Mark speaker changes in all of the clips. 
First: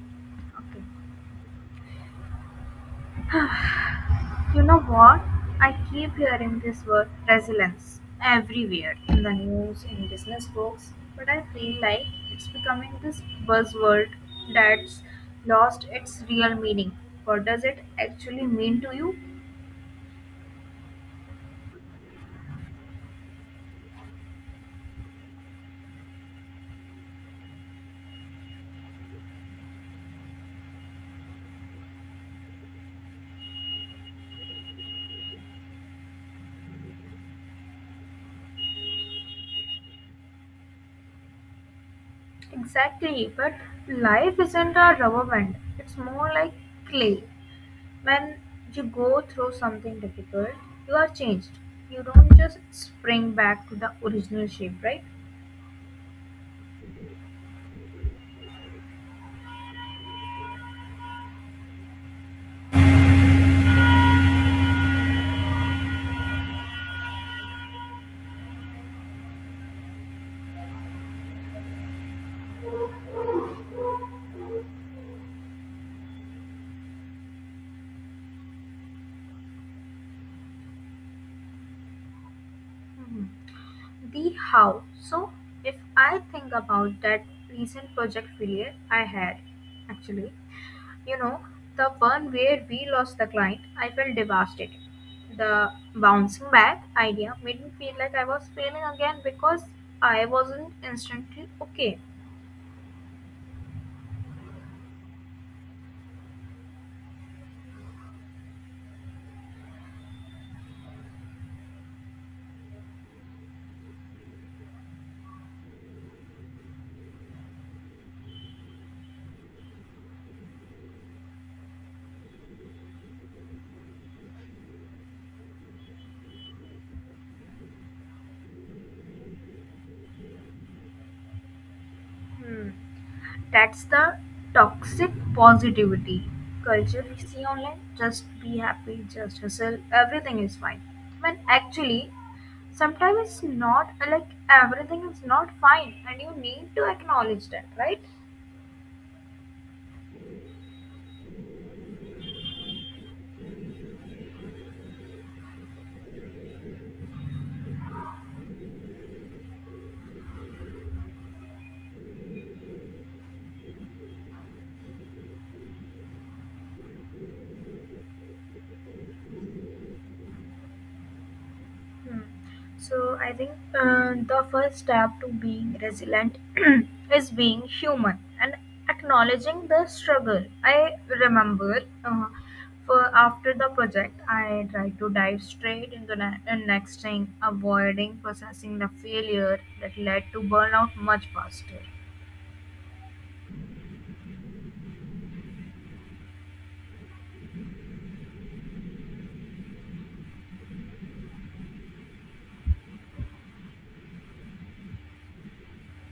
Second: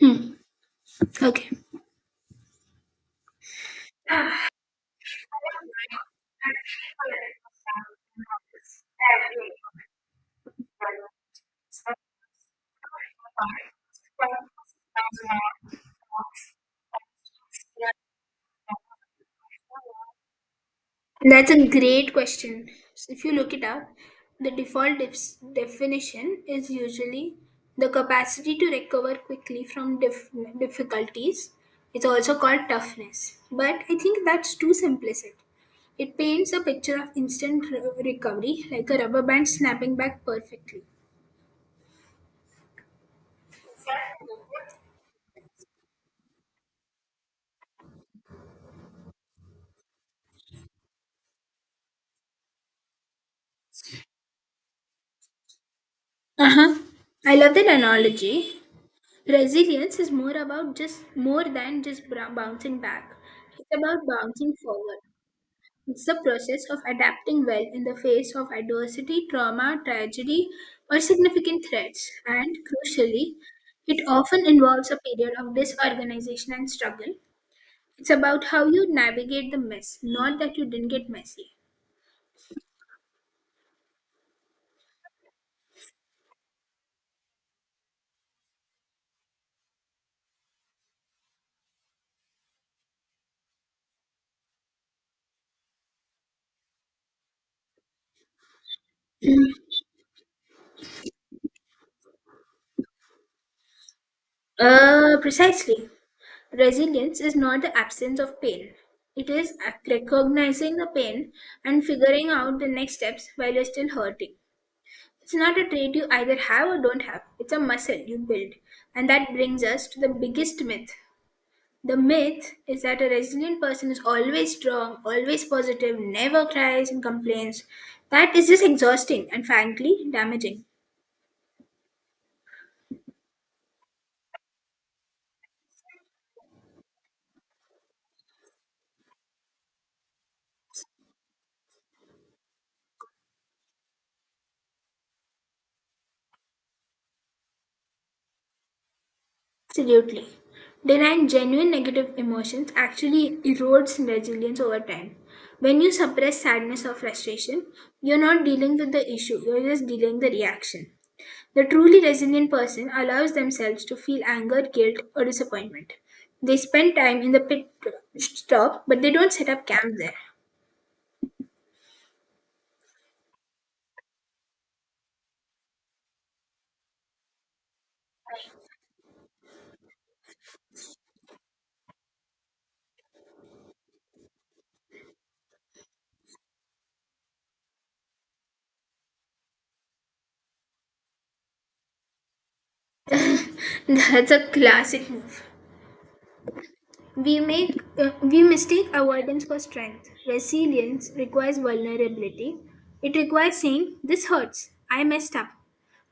Speaker 1: Hmm.
Speaker 2: Okay.
Speaker 1: Okay,
Speaker 2: You know what? I keep hearing this word resilience everywhere in the news, in business books, but I feel like it's becoming this buzzword that's lost its real meaning. What does it actually mean to you?
Speaker 1: that's a great question. So if you look it up, the default definition is usually the capacity to recover quickly from difficulties. It's also called toughness, but I think that's too simplistic. It paints a picture of instant recovery, like a rubber band snapping back perfectly.
Speaker 2: Exactly, but life isn't a rubber band, it's more like clay. When you go through something difficult, you are changed. You don't just spring back to the original shape, right?
Speaker 1: Uh-huh. I love that analogy. Resilience is more than just bouncing back. It's about bouncing forward. It's the process of adapting well in the face of adversity, trauma, tragedy, or significant threats. And crucially, it often involves a period of disorganization and struggle. It's about how you navigate the mess, not that you didn't get messy.
Speaker 2: Mhm. The how. So, if I think about that recent project failure I had, actually, you know, the one where we lost the client, I felt devastated. The bouncing back idea made me feel like I was failing again because I wasn't instantly okay.
Speaker 1: Precisely. Resilience is not the absence of pain. It is recognizing the pain and figuring out the next steps while you're still hurting. It's not a trait you either have or don't have, it's a muscle you build. And that brings us to the biggest myth. The myth is that a resilient person is always strong, always positive, never cries and complains. That is just exhausting and frankly damaging.
Speaker 2: Hmm. That's the toxic positivity culture we see online. Just be happy, just hustle, everything is fine. When actually, sometimes it's not like everything is not fine and you need to acknowledge that, right?
Speaker 1: Absolutely. Denying genuine negative emotions actually erodes resilience over time. When you suppress sadness or frustration, you're not dealing with the issue, you're just dealing the reaction. The truly resilient person allows themselves to feel anger, guilt, or disappointment. They spend time in the pit stop, but they don't set up camp there.
Speaker 2: Hmm. So I think the first step to being resilient is being human and acknowledging the struggle. I remember for after the project, I tried to dive straight into the next thing, avoiding processing the failure that led to burnout much faster.
Speaker 1: That's a classic move. We mistake avoidance for strength. Resilience requires vulnerability. It requires saying this hurts, I messed up,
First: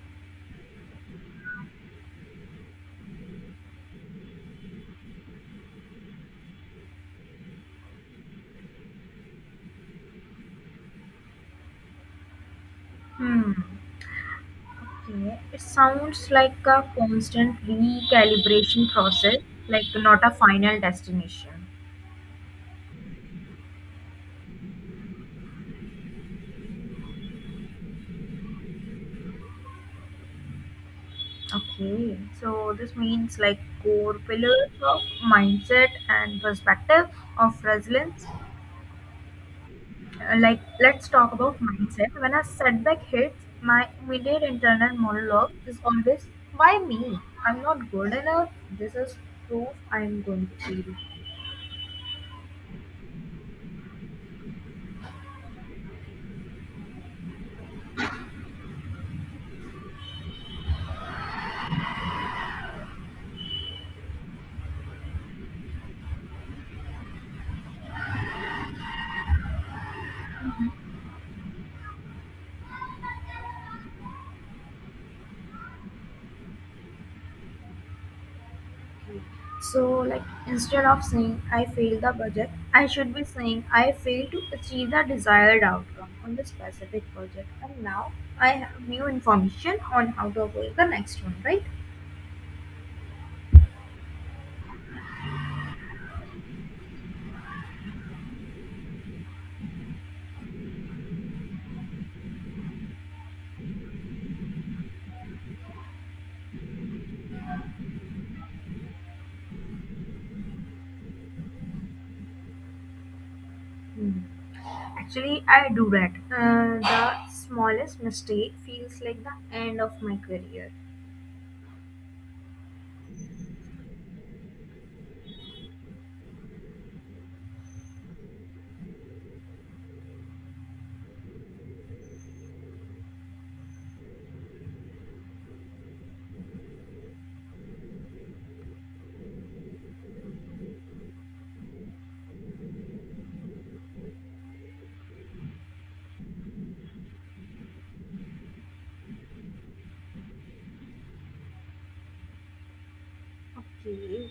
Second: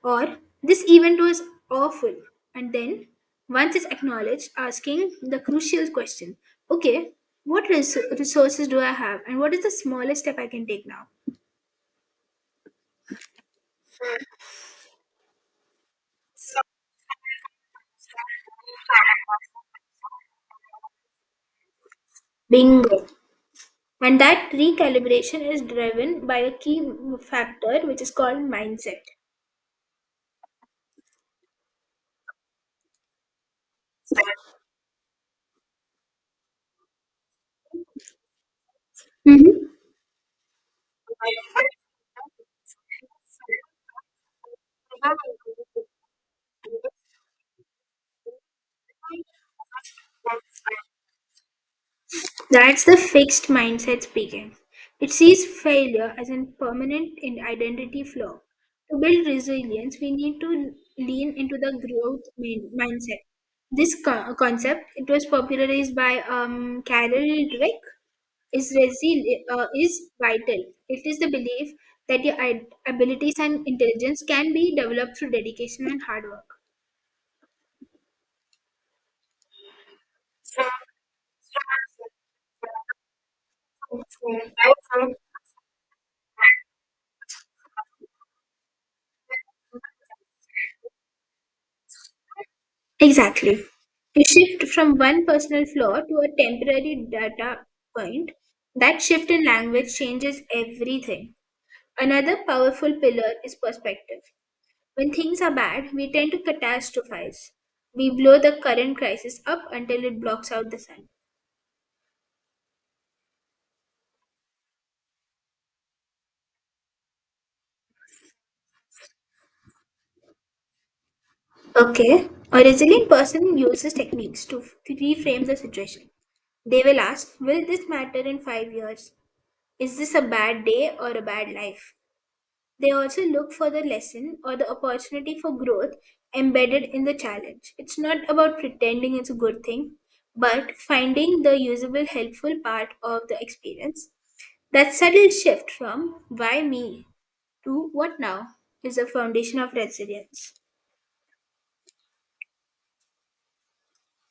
Speaker 1: or this event was awful. And then once it's acknowledged, asking the crucial question, okay, what resources do I have and what is the smallest step I can take now?
Speaker 2: Hmm. Okay. It sounds like a constant recalibration process, like not a final destination.
Speaker 1: Bingo. And that recalibration is driven by a key factor which is called mindset.
Speaker 2: Okay, so this means like core pillars of mindset and perspective of resilience.
Speaker 1: Mhm.
Speaker 2: Like, let's talk about mindset. When a setback hits, my immediate internal monologue is always, why me? I'm not good enough. This is proof I'm going to fail.
Speaker 1: That's the fixed mindset speaking. It sees failure as a permanent identity flaw. To build resilience, we need to lean into the growth mindset. This concept, it was popularized by Carol Dweck, is vital. It is the belief that your abilities and intelligence can be developed through dedication and hard work.
Speaker 2: So, like, instead of saying I failed the budget, I should be saying I failed to achieve the desired outcome on the specific project. And now I have new information on how to avoid the next one, right?
Speaker 1: Exactly. To shift from one personal flaw to a temporary data point, that shift in language changes everything. Another powerful pillar is perspective. When things are bad, we tend to catastrophize. We blow the current crisis up until it blocks out the sun.
Speaker 2: Hmm. Actually, I do that. The smallest mistake feels like the end of my career.
Speaker 1: Okay, a resilient person uses techniques to reframe the situation. They will ask, will this matter in 5 years? Is this a bad day or a bad life? They also look for the lesson or the opportunity for growth embedded in the challenge. It's not about pretending it's a good thing, but finding the usable, helpful part of the experience. That subtle shift from why me to what now is the foundation of resilience.
Speaker 2: Okay.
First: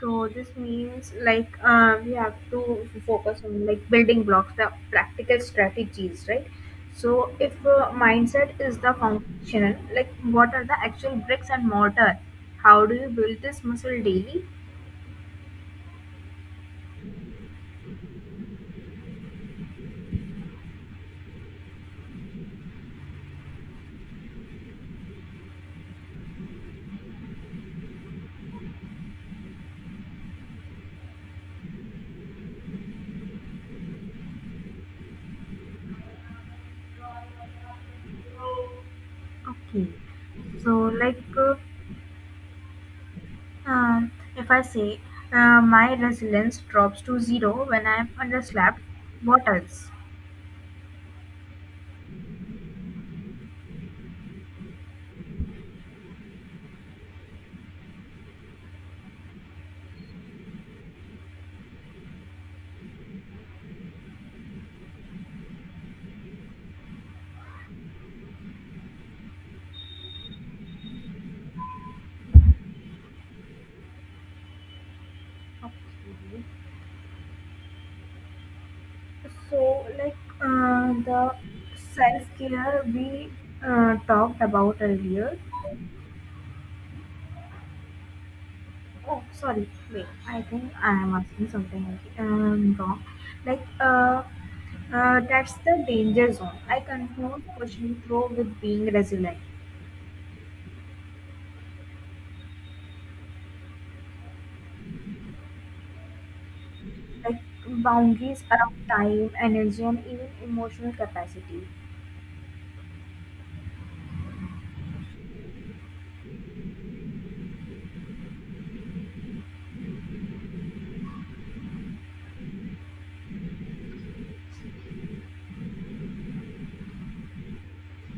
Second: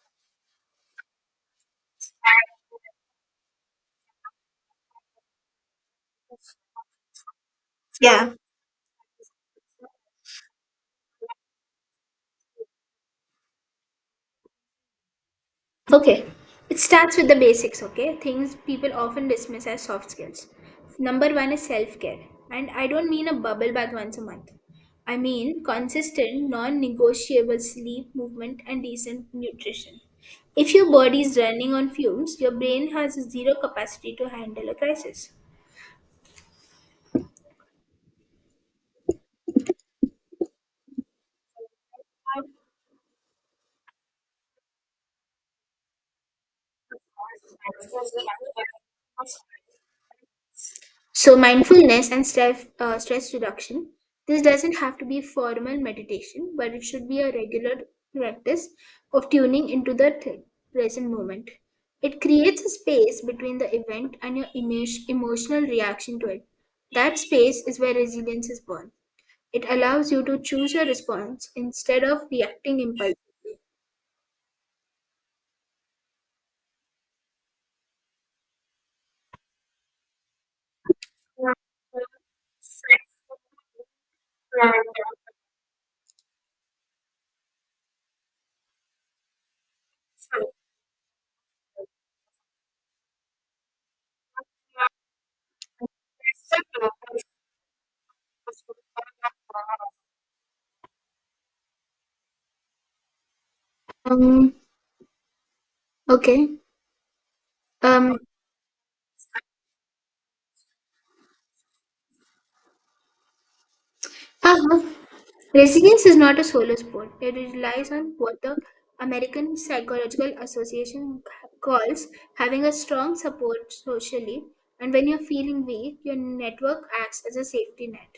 Speaker 2: So this means like we have to focus on like building blocks, the practical strategies, right? So if mindset is the foundation, like what are the actual bricks and mortar? How do you build this muscle daily?
Speaker 1: Okay, it starts with the basics, okay? Things people often dismiss as soft skills. Number one is self care. And I don't mean a bubble bath once a month. I mean consistent, non negotiable sleep, movement, and decent nutrition. If your body is running on fumes, your brain has zero capacity to handle a crisis.
Speaker 2: Okay. So, like, um, if I say my resilience drops to zero when I'm underslapped, what else?
Speaker 1: So, mindfulness and stress reduction. This doesn't have to be formal meditation, but it should be a regular practice of tuning into the present moment. It creates a space between the event and your emotional reaction to it. That space is where resilience is born. It allows you to choose your response instead of reacting impulsively.
Speaker 2: Okay. So, like the self care we talked about earlier. Oh, sorry. Wait, I think I am asking something wrong. Like, that's the danger zone. I confuse pushing through with being resilient.
Speaker 1: Um, okay.
Speaker 2: Like,
Speaker 1: Um,
Speaker 2: boundaries around time, energy, and even emotional capacity.
Speaker 1: uh-huh. Resilience is not a solo sport. It relies on what the American Psychological Association calls having a strong support socially. And when you're feeling weak, your network acts as a safety net.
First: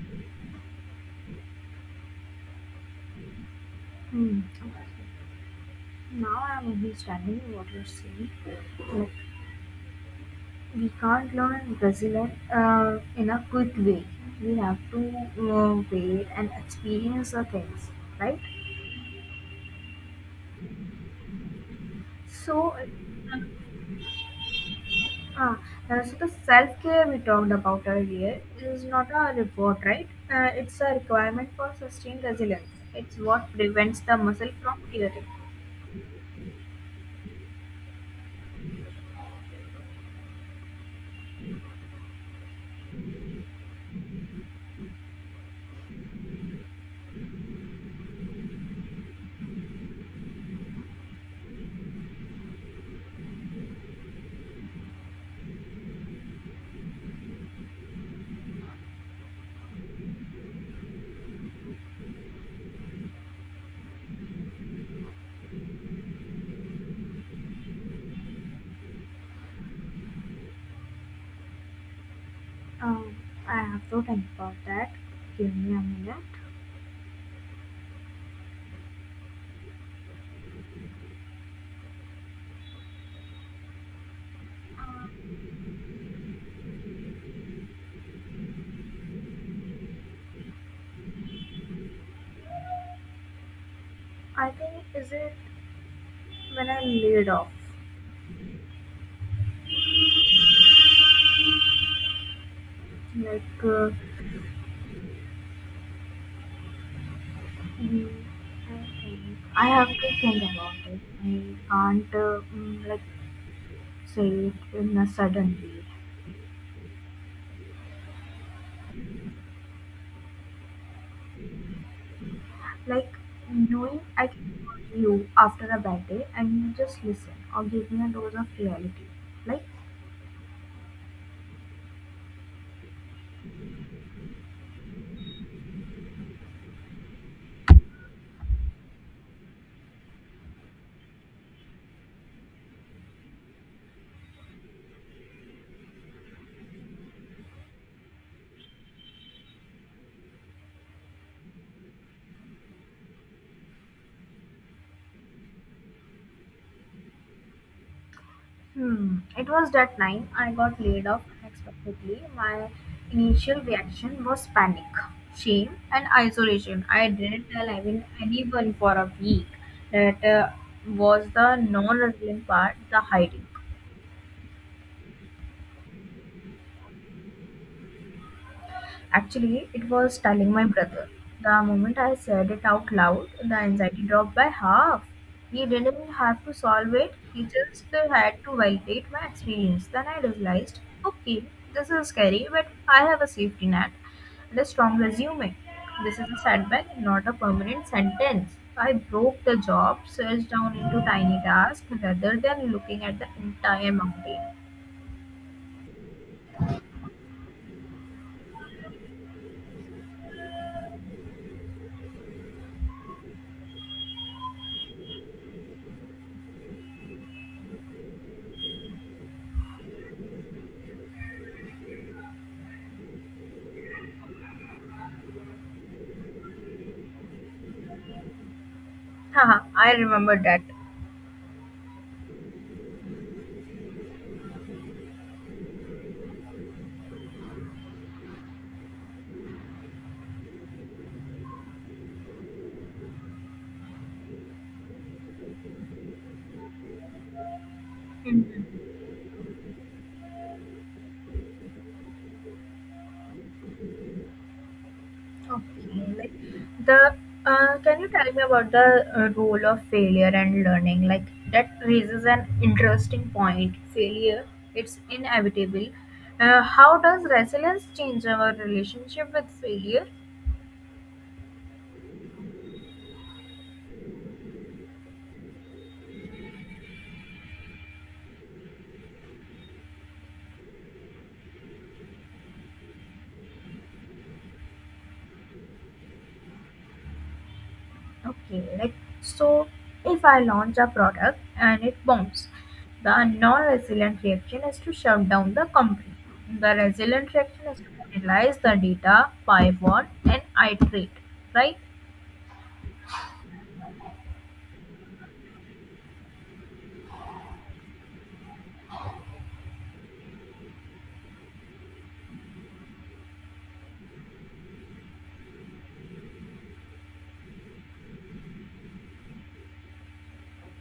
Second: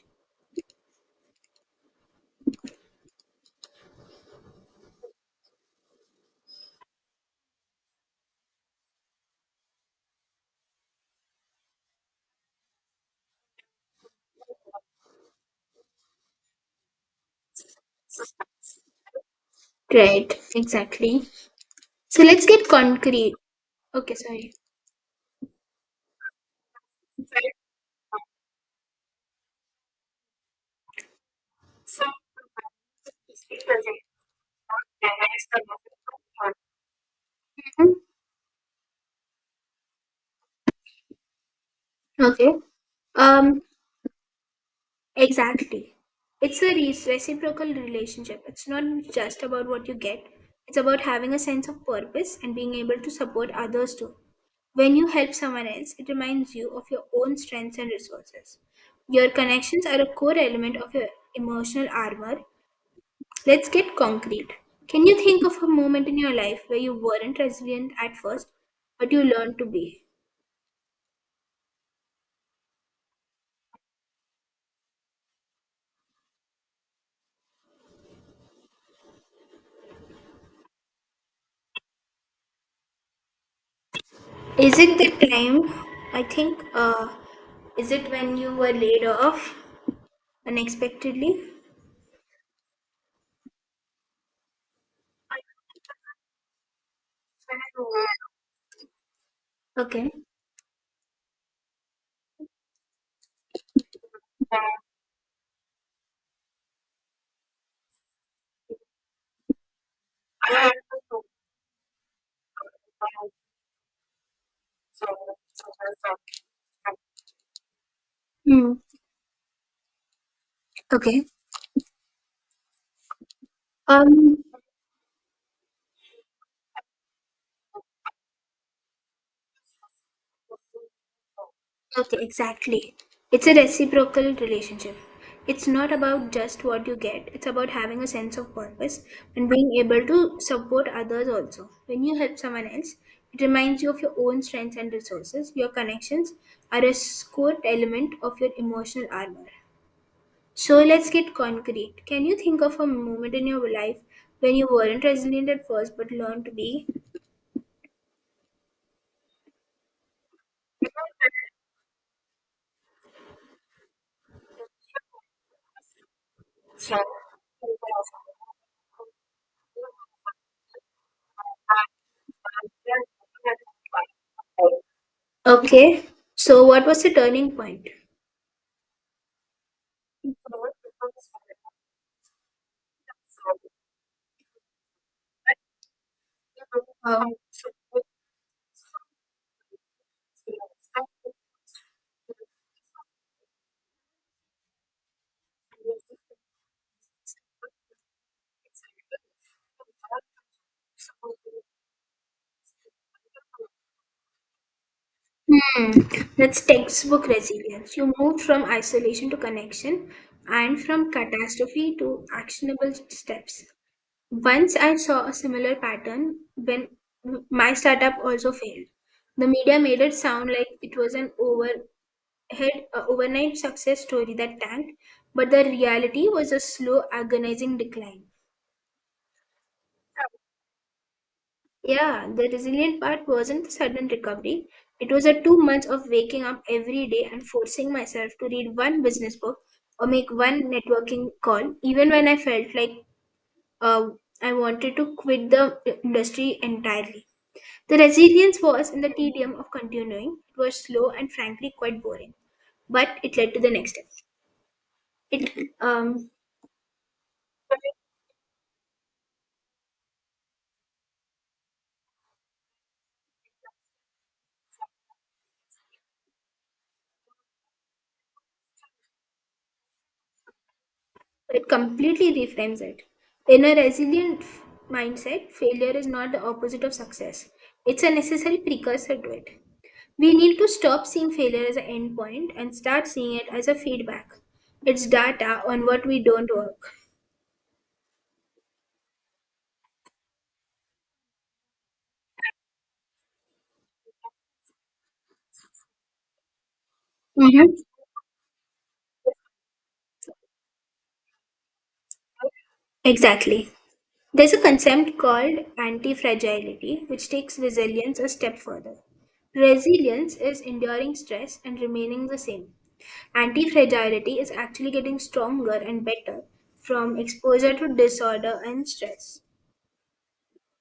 Speaker 2: Hmm. Now I'm understanding what you're saying. Like, we can't learn Brazilian in a quick way. We have to wait and experience the things, right?
Speaker 1: Right, exactly. So let's get
Speaker 2: So,
Speaker 1: concrete. Okay, sorry.
Speaker 2: uh, so the self care we talked about earlier is not a reward, right? It's a requirement for sustained resilience. It's what prevents the muscle from tearing.
Speaker 1: Mhm. Okay. Um, Exactly. It's a reciprocal relationship. It's not just about what you get, it's about having a sense of purpose and being able to support others too. When you help someone else, it reminds you of your own strengths and resources. Your connections are a core element of your emotional armor. Let's get concrete. Can you think of a moment in your life where you weren't resilient at first, but you learned to be?
Speaker 2: Um, I have to think about that. Give me a minute.
Speaker 1: Is it the time? I think, uh, is it when you were laid off unexpectedly?
Speaker 2: I think, is it when I laid off,
Speaker 1: Okay.
Speaker 2: like. Mm, I think I have to think about it. I can't like say it in a sudden way.
Speaker 1: Hmm. Okay.
Speaker 2: Like, knowing I
Speaker 1: Um,
Speaker 2: can call you after a bad day and you just listen or give me a dose of reality. Like,
Speaker 1: okay, exactly. It's a reciprocal relationship. It's not about just what you get, it's about having a sense of purpose and being able to support others also. When you help someone else, it reminds you of your own strengths and resources. Your connections are a core element of your emotional armor. So let's get concrete. Can you think of a moment in your life when you weren't resilient at first but learned to be?
Speaker 2: it was that time I got laid off unexpectedly. My initial reaction was panic, shame, and isolation. I didn't tell even anyone for a week. That was the non-revealing part, the hiding.
Speaker 1: Okay. So what was the turning point?
Speaker 2: Actually, it was telling my brother. The moment I said it out loud, the anxiety dropped by half. He didn't have to solve it, he just had to validate my experience. Then I realized, okay, this is scary, but I have a safety net and a strong resume. This is a setback, not a permanent sentence. I broke the job search down into tiny tasks rather than looking at the entire mountain.
Speaker 1: Hmm. That's textbook resilience. You moved from isolation to connection and from catastrophe to actionable steps. Once I saw a similar pattern when my startup also failed. The media made it sound like it was an over had an overnight success story that tanked, but the reality was a slow, agonizing decline.
Speaker 2: Haha, I remember that.
Speaker 1: Yeah, the resilient part wasn't the sudden recovery. It was a 2 months of waking up every day and forcing myself to read one business book or make one networking call, even when I felt like uh, I wanted to quit the industry entirely. The resilience
Speaker 2: Mhm.
Speaker 1: was in the tedium of continuing. It was slow and frankly quite boring, but it led to the next step. It
Speaker 2: Okay.
Speaker 1: um,
Speaker 2: Like the can you tell me about the role of failure and learning? Like that raises an interesting point. Failure, it's inevitable. How does resilience change our relationship with failure?
Speaker 1: It completely reframes it. In a resilient mindset, failure is not the opposite of success, it's a necessary precursor to it. We need to stop seeing failure as an endpoint and start seeing it as a feedback. It's data on what we don't work.
Speaker 2: Okay, like so, if I launch a product and it bombs, the non-resilient reaction is to shut down the company. The resilient
Speaker 1: Mhm.
Speaker 2: reaction is to analyze the data, pivot, and iterate. Right?
Speaker 1: Exactly. There's a concept called anti-fragility, which takes resilience a step further. Resilience is enduring stress and remaining the same. Anti-fragility is actually getting stronger and better from exposure to disorder and stress.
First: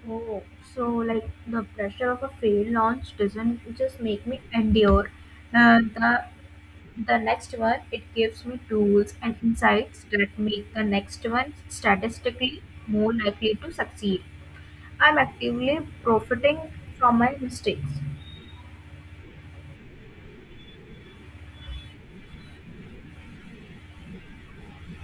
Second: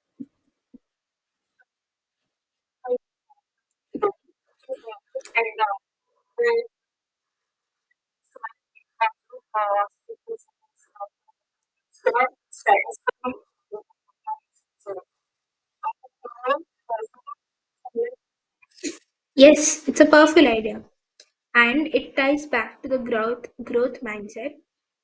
Speaker 2: Oh, so like the pressure of a failed launch doesn't just make me endure. Uh, the the next one, it gives me tools and insights that make the next one statistically more likely to succeed. I'm actively profiting from my mistakes.
Speaker 1: Yes, it's a powerful idea, and it ties back to the growth mindset.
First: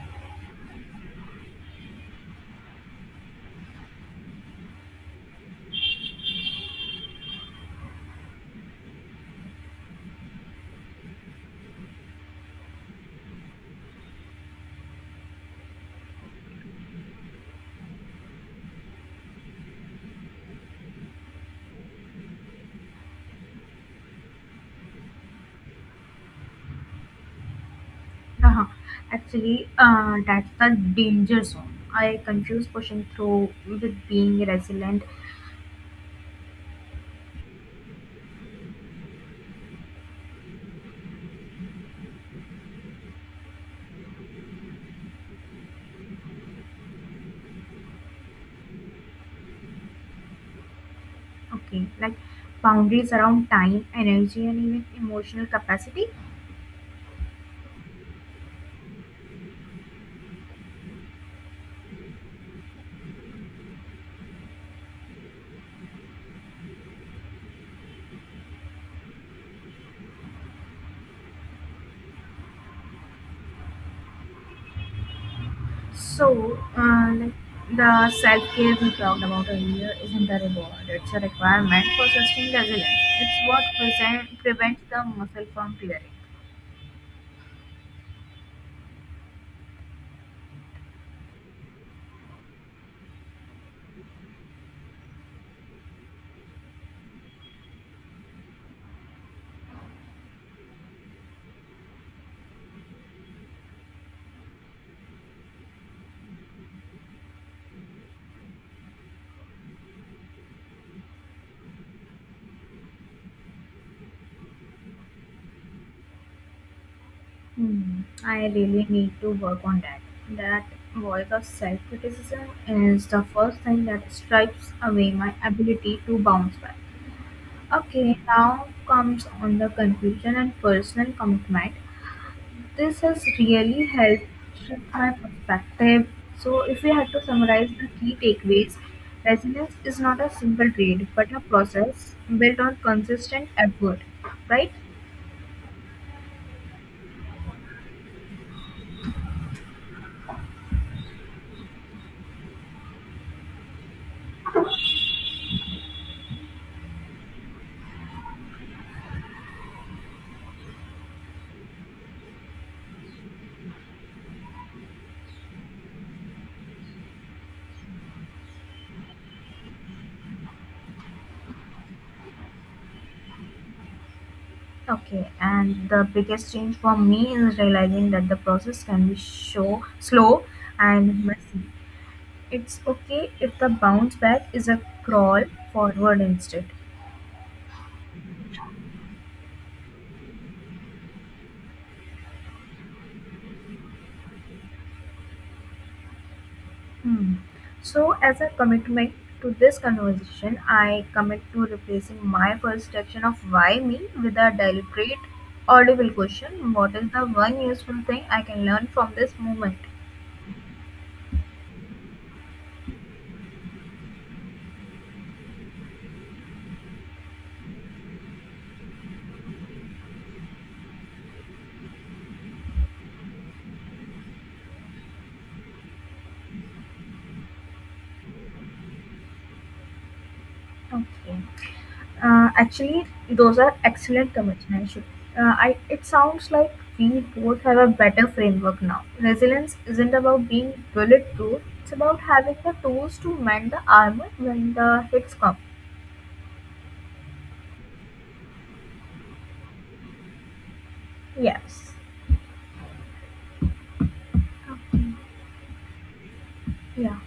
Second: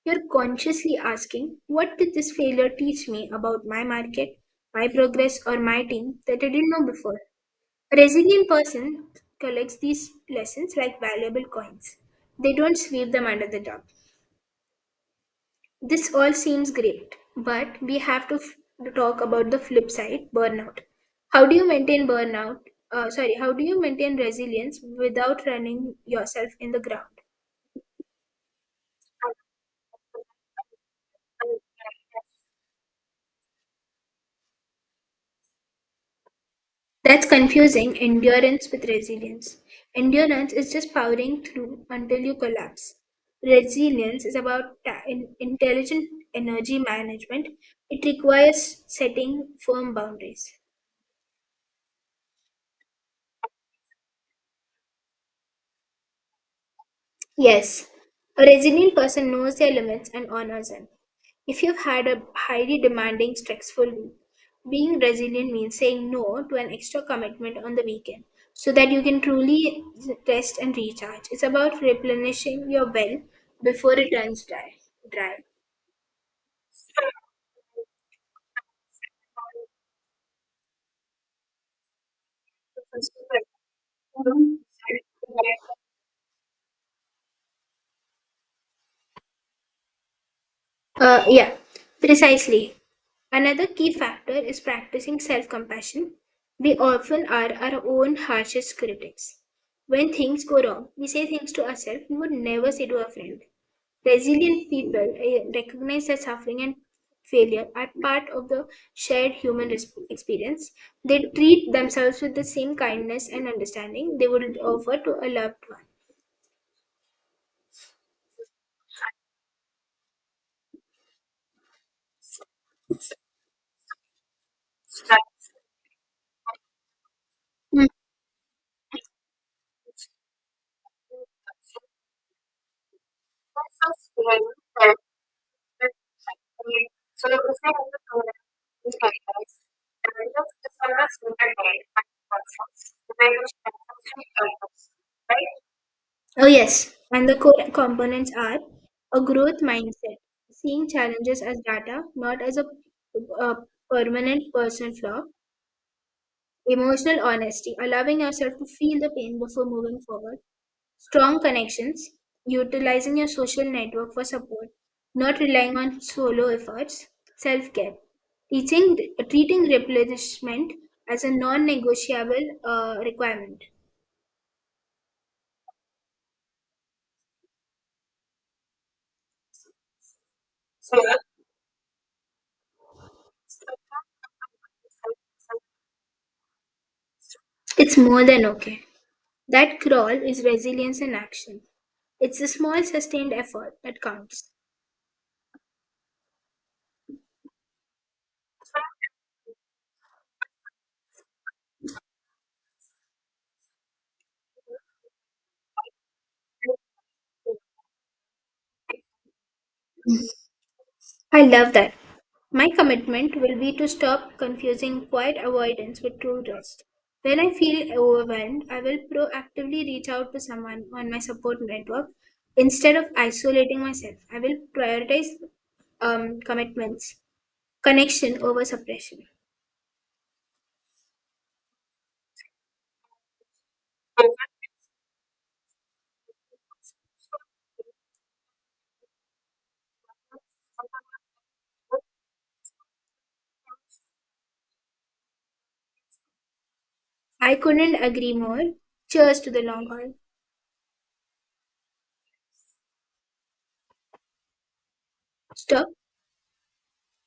Speaker 1: You're consciously asking, what did this failure teach me about my market, my progress, or my team that I didn't know before? A resilient person collects these lessons like valuable coins. They don't sweep them under the rug. This all seems great, but we have to talk about the flip side burnout. How do you maintain burnout? Sorry, how do you maintain resilience without running yourself in the ground?
Speaker 2: Uh-huh. Actually, that's the danger zone. I confuse pushing through with being resilient.
Speaker 1: That's confusing endurance with resilience. Endurance is just powering through until you collapse. Resilience is about intelligent energy management. It requires setting firm boundaries.
Speaker 2: Okay, like boundaries around time, energy, and even emotional capacity.
Speaker 1: Yes, a resilient person knows their limits and honors them. If you've had a highly demanding, stressful week, being resilient means saying no to an extra commitment on the weekend so that you can truly rest and recharge. It's about replenishing your well before it runs dry.
Speaker 2: So, like the self care we talked about earlier isn't a reward, it's a requirement for sustained resilience. It's what prevents the muscle from tearing.
Speaker 1: Uh, yeah, precisely. Another key factor is practicing self compassion. We often are our own harshest critics. When things go wrong, we say things to ourselves we would never say to a friend. Resilient people recognize that suffering and failure are part of the shared human experience. They treat themselves with the same kindness and understanding they would offer to a loved one.
Speaker 2: Hmm, I really need to work on that. That voice of self criticism is the first thing that stripes away my ability to bounce back. Okay, now comes on the conclusion and personal commitment. This has really helped shift my perspective. So, if we had to summarize the key takeaways, resilience is not a simple trait but a process built on consistent effort, right?
Speaker 1: Oh, yes. And the core components are a growth mindset, seeing challenges as data, not as a permanent person flaw, emotional honesty, allowing yourself to feel the pain before moving forward, strong connections, utilizing your social network for support, not relying on solo efforts, self care, teaching, treating replenishment as a non negotiable requirement.
Speaker 2: Okay, and the biggest change for me is realizing that the process can be slow and messy. It's okay if the bounce back is a crawl forward instead.
Speaker 1: It's more than okay. That crawl is resilience in action. It's the small sustained effort that counts.
Speaker 2: Hmm. So, as a commitment to this conversation, I commit to replacing my first section of why me with a deliberate, audible question: what is the one useful thing I can learn from this moment?
Speaker 1: I love that. My commitment will be to stop confusing quiet avoidance with true rest. When I feel overwhelmed, I will proactively reach out to someone on my support network. Instead of isolating myself, I will prioritize commitments, connection over suppression.
Speaker 2: Okay. Actually, those are excellent commitments, Shruti. It sounds like we both have a better framework now. Resilience isn't about being bulletproof, it's about having the tools to mend the armor when the hits come.
Speaker 1: I couldn't agree more. Cheers to the long haul.
Speaker 2: Yes. Okay.
Speaker 1: Stop
Speaker 2: Yeah.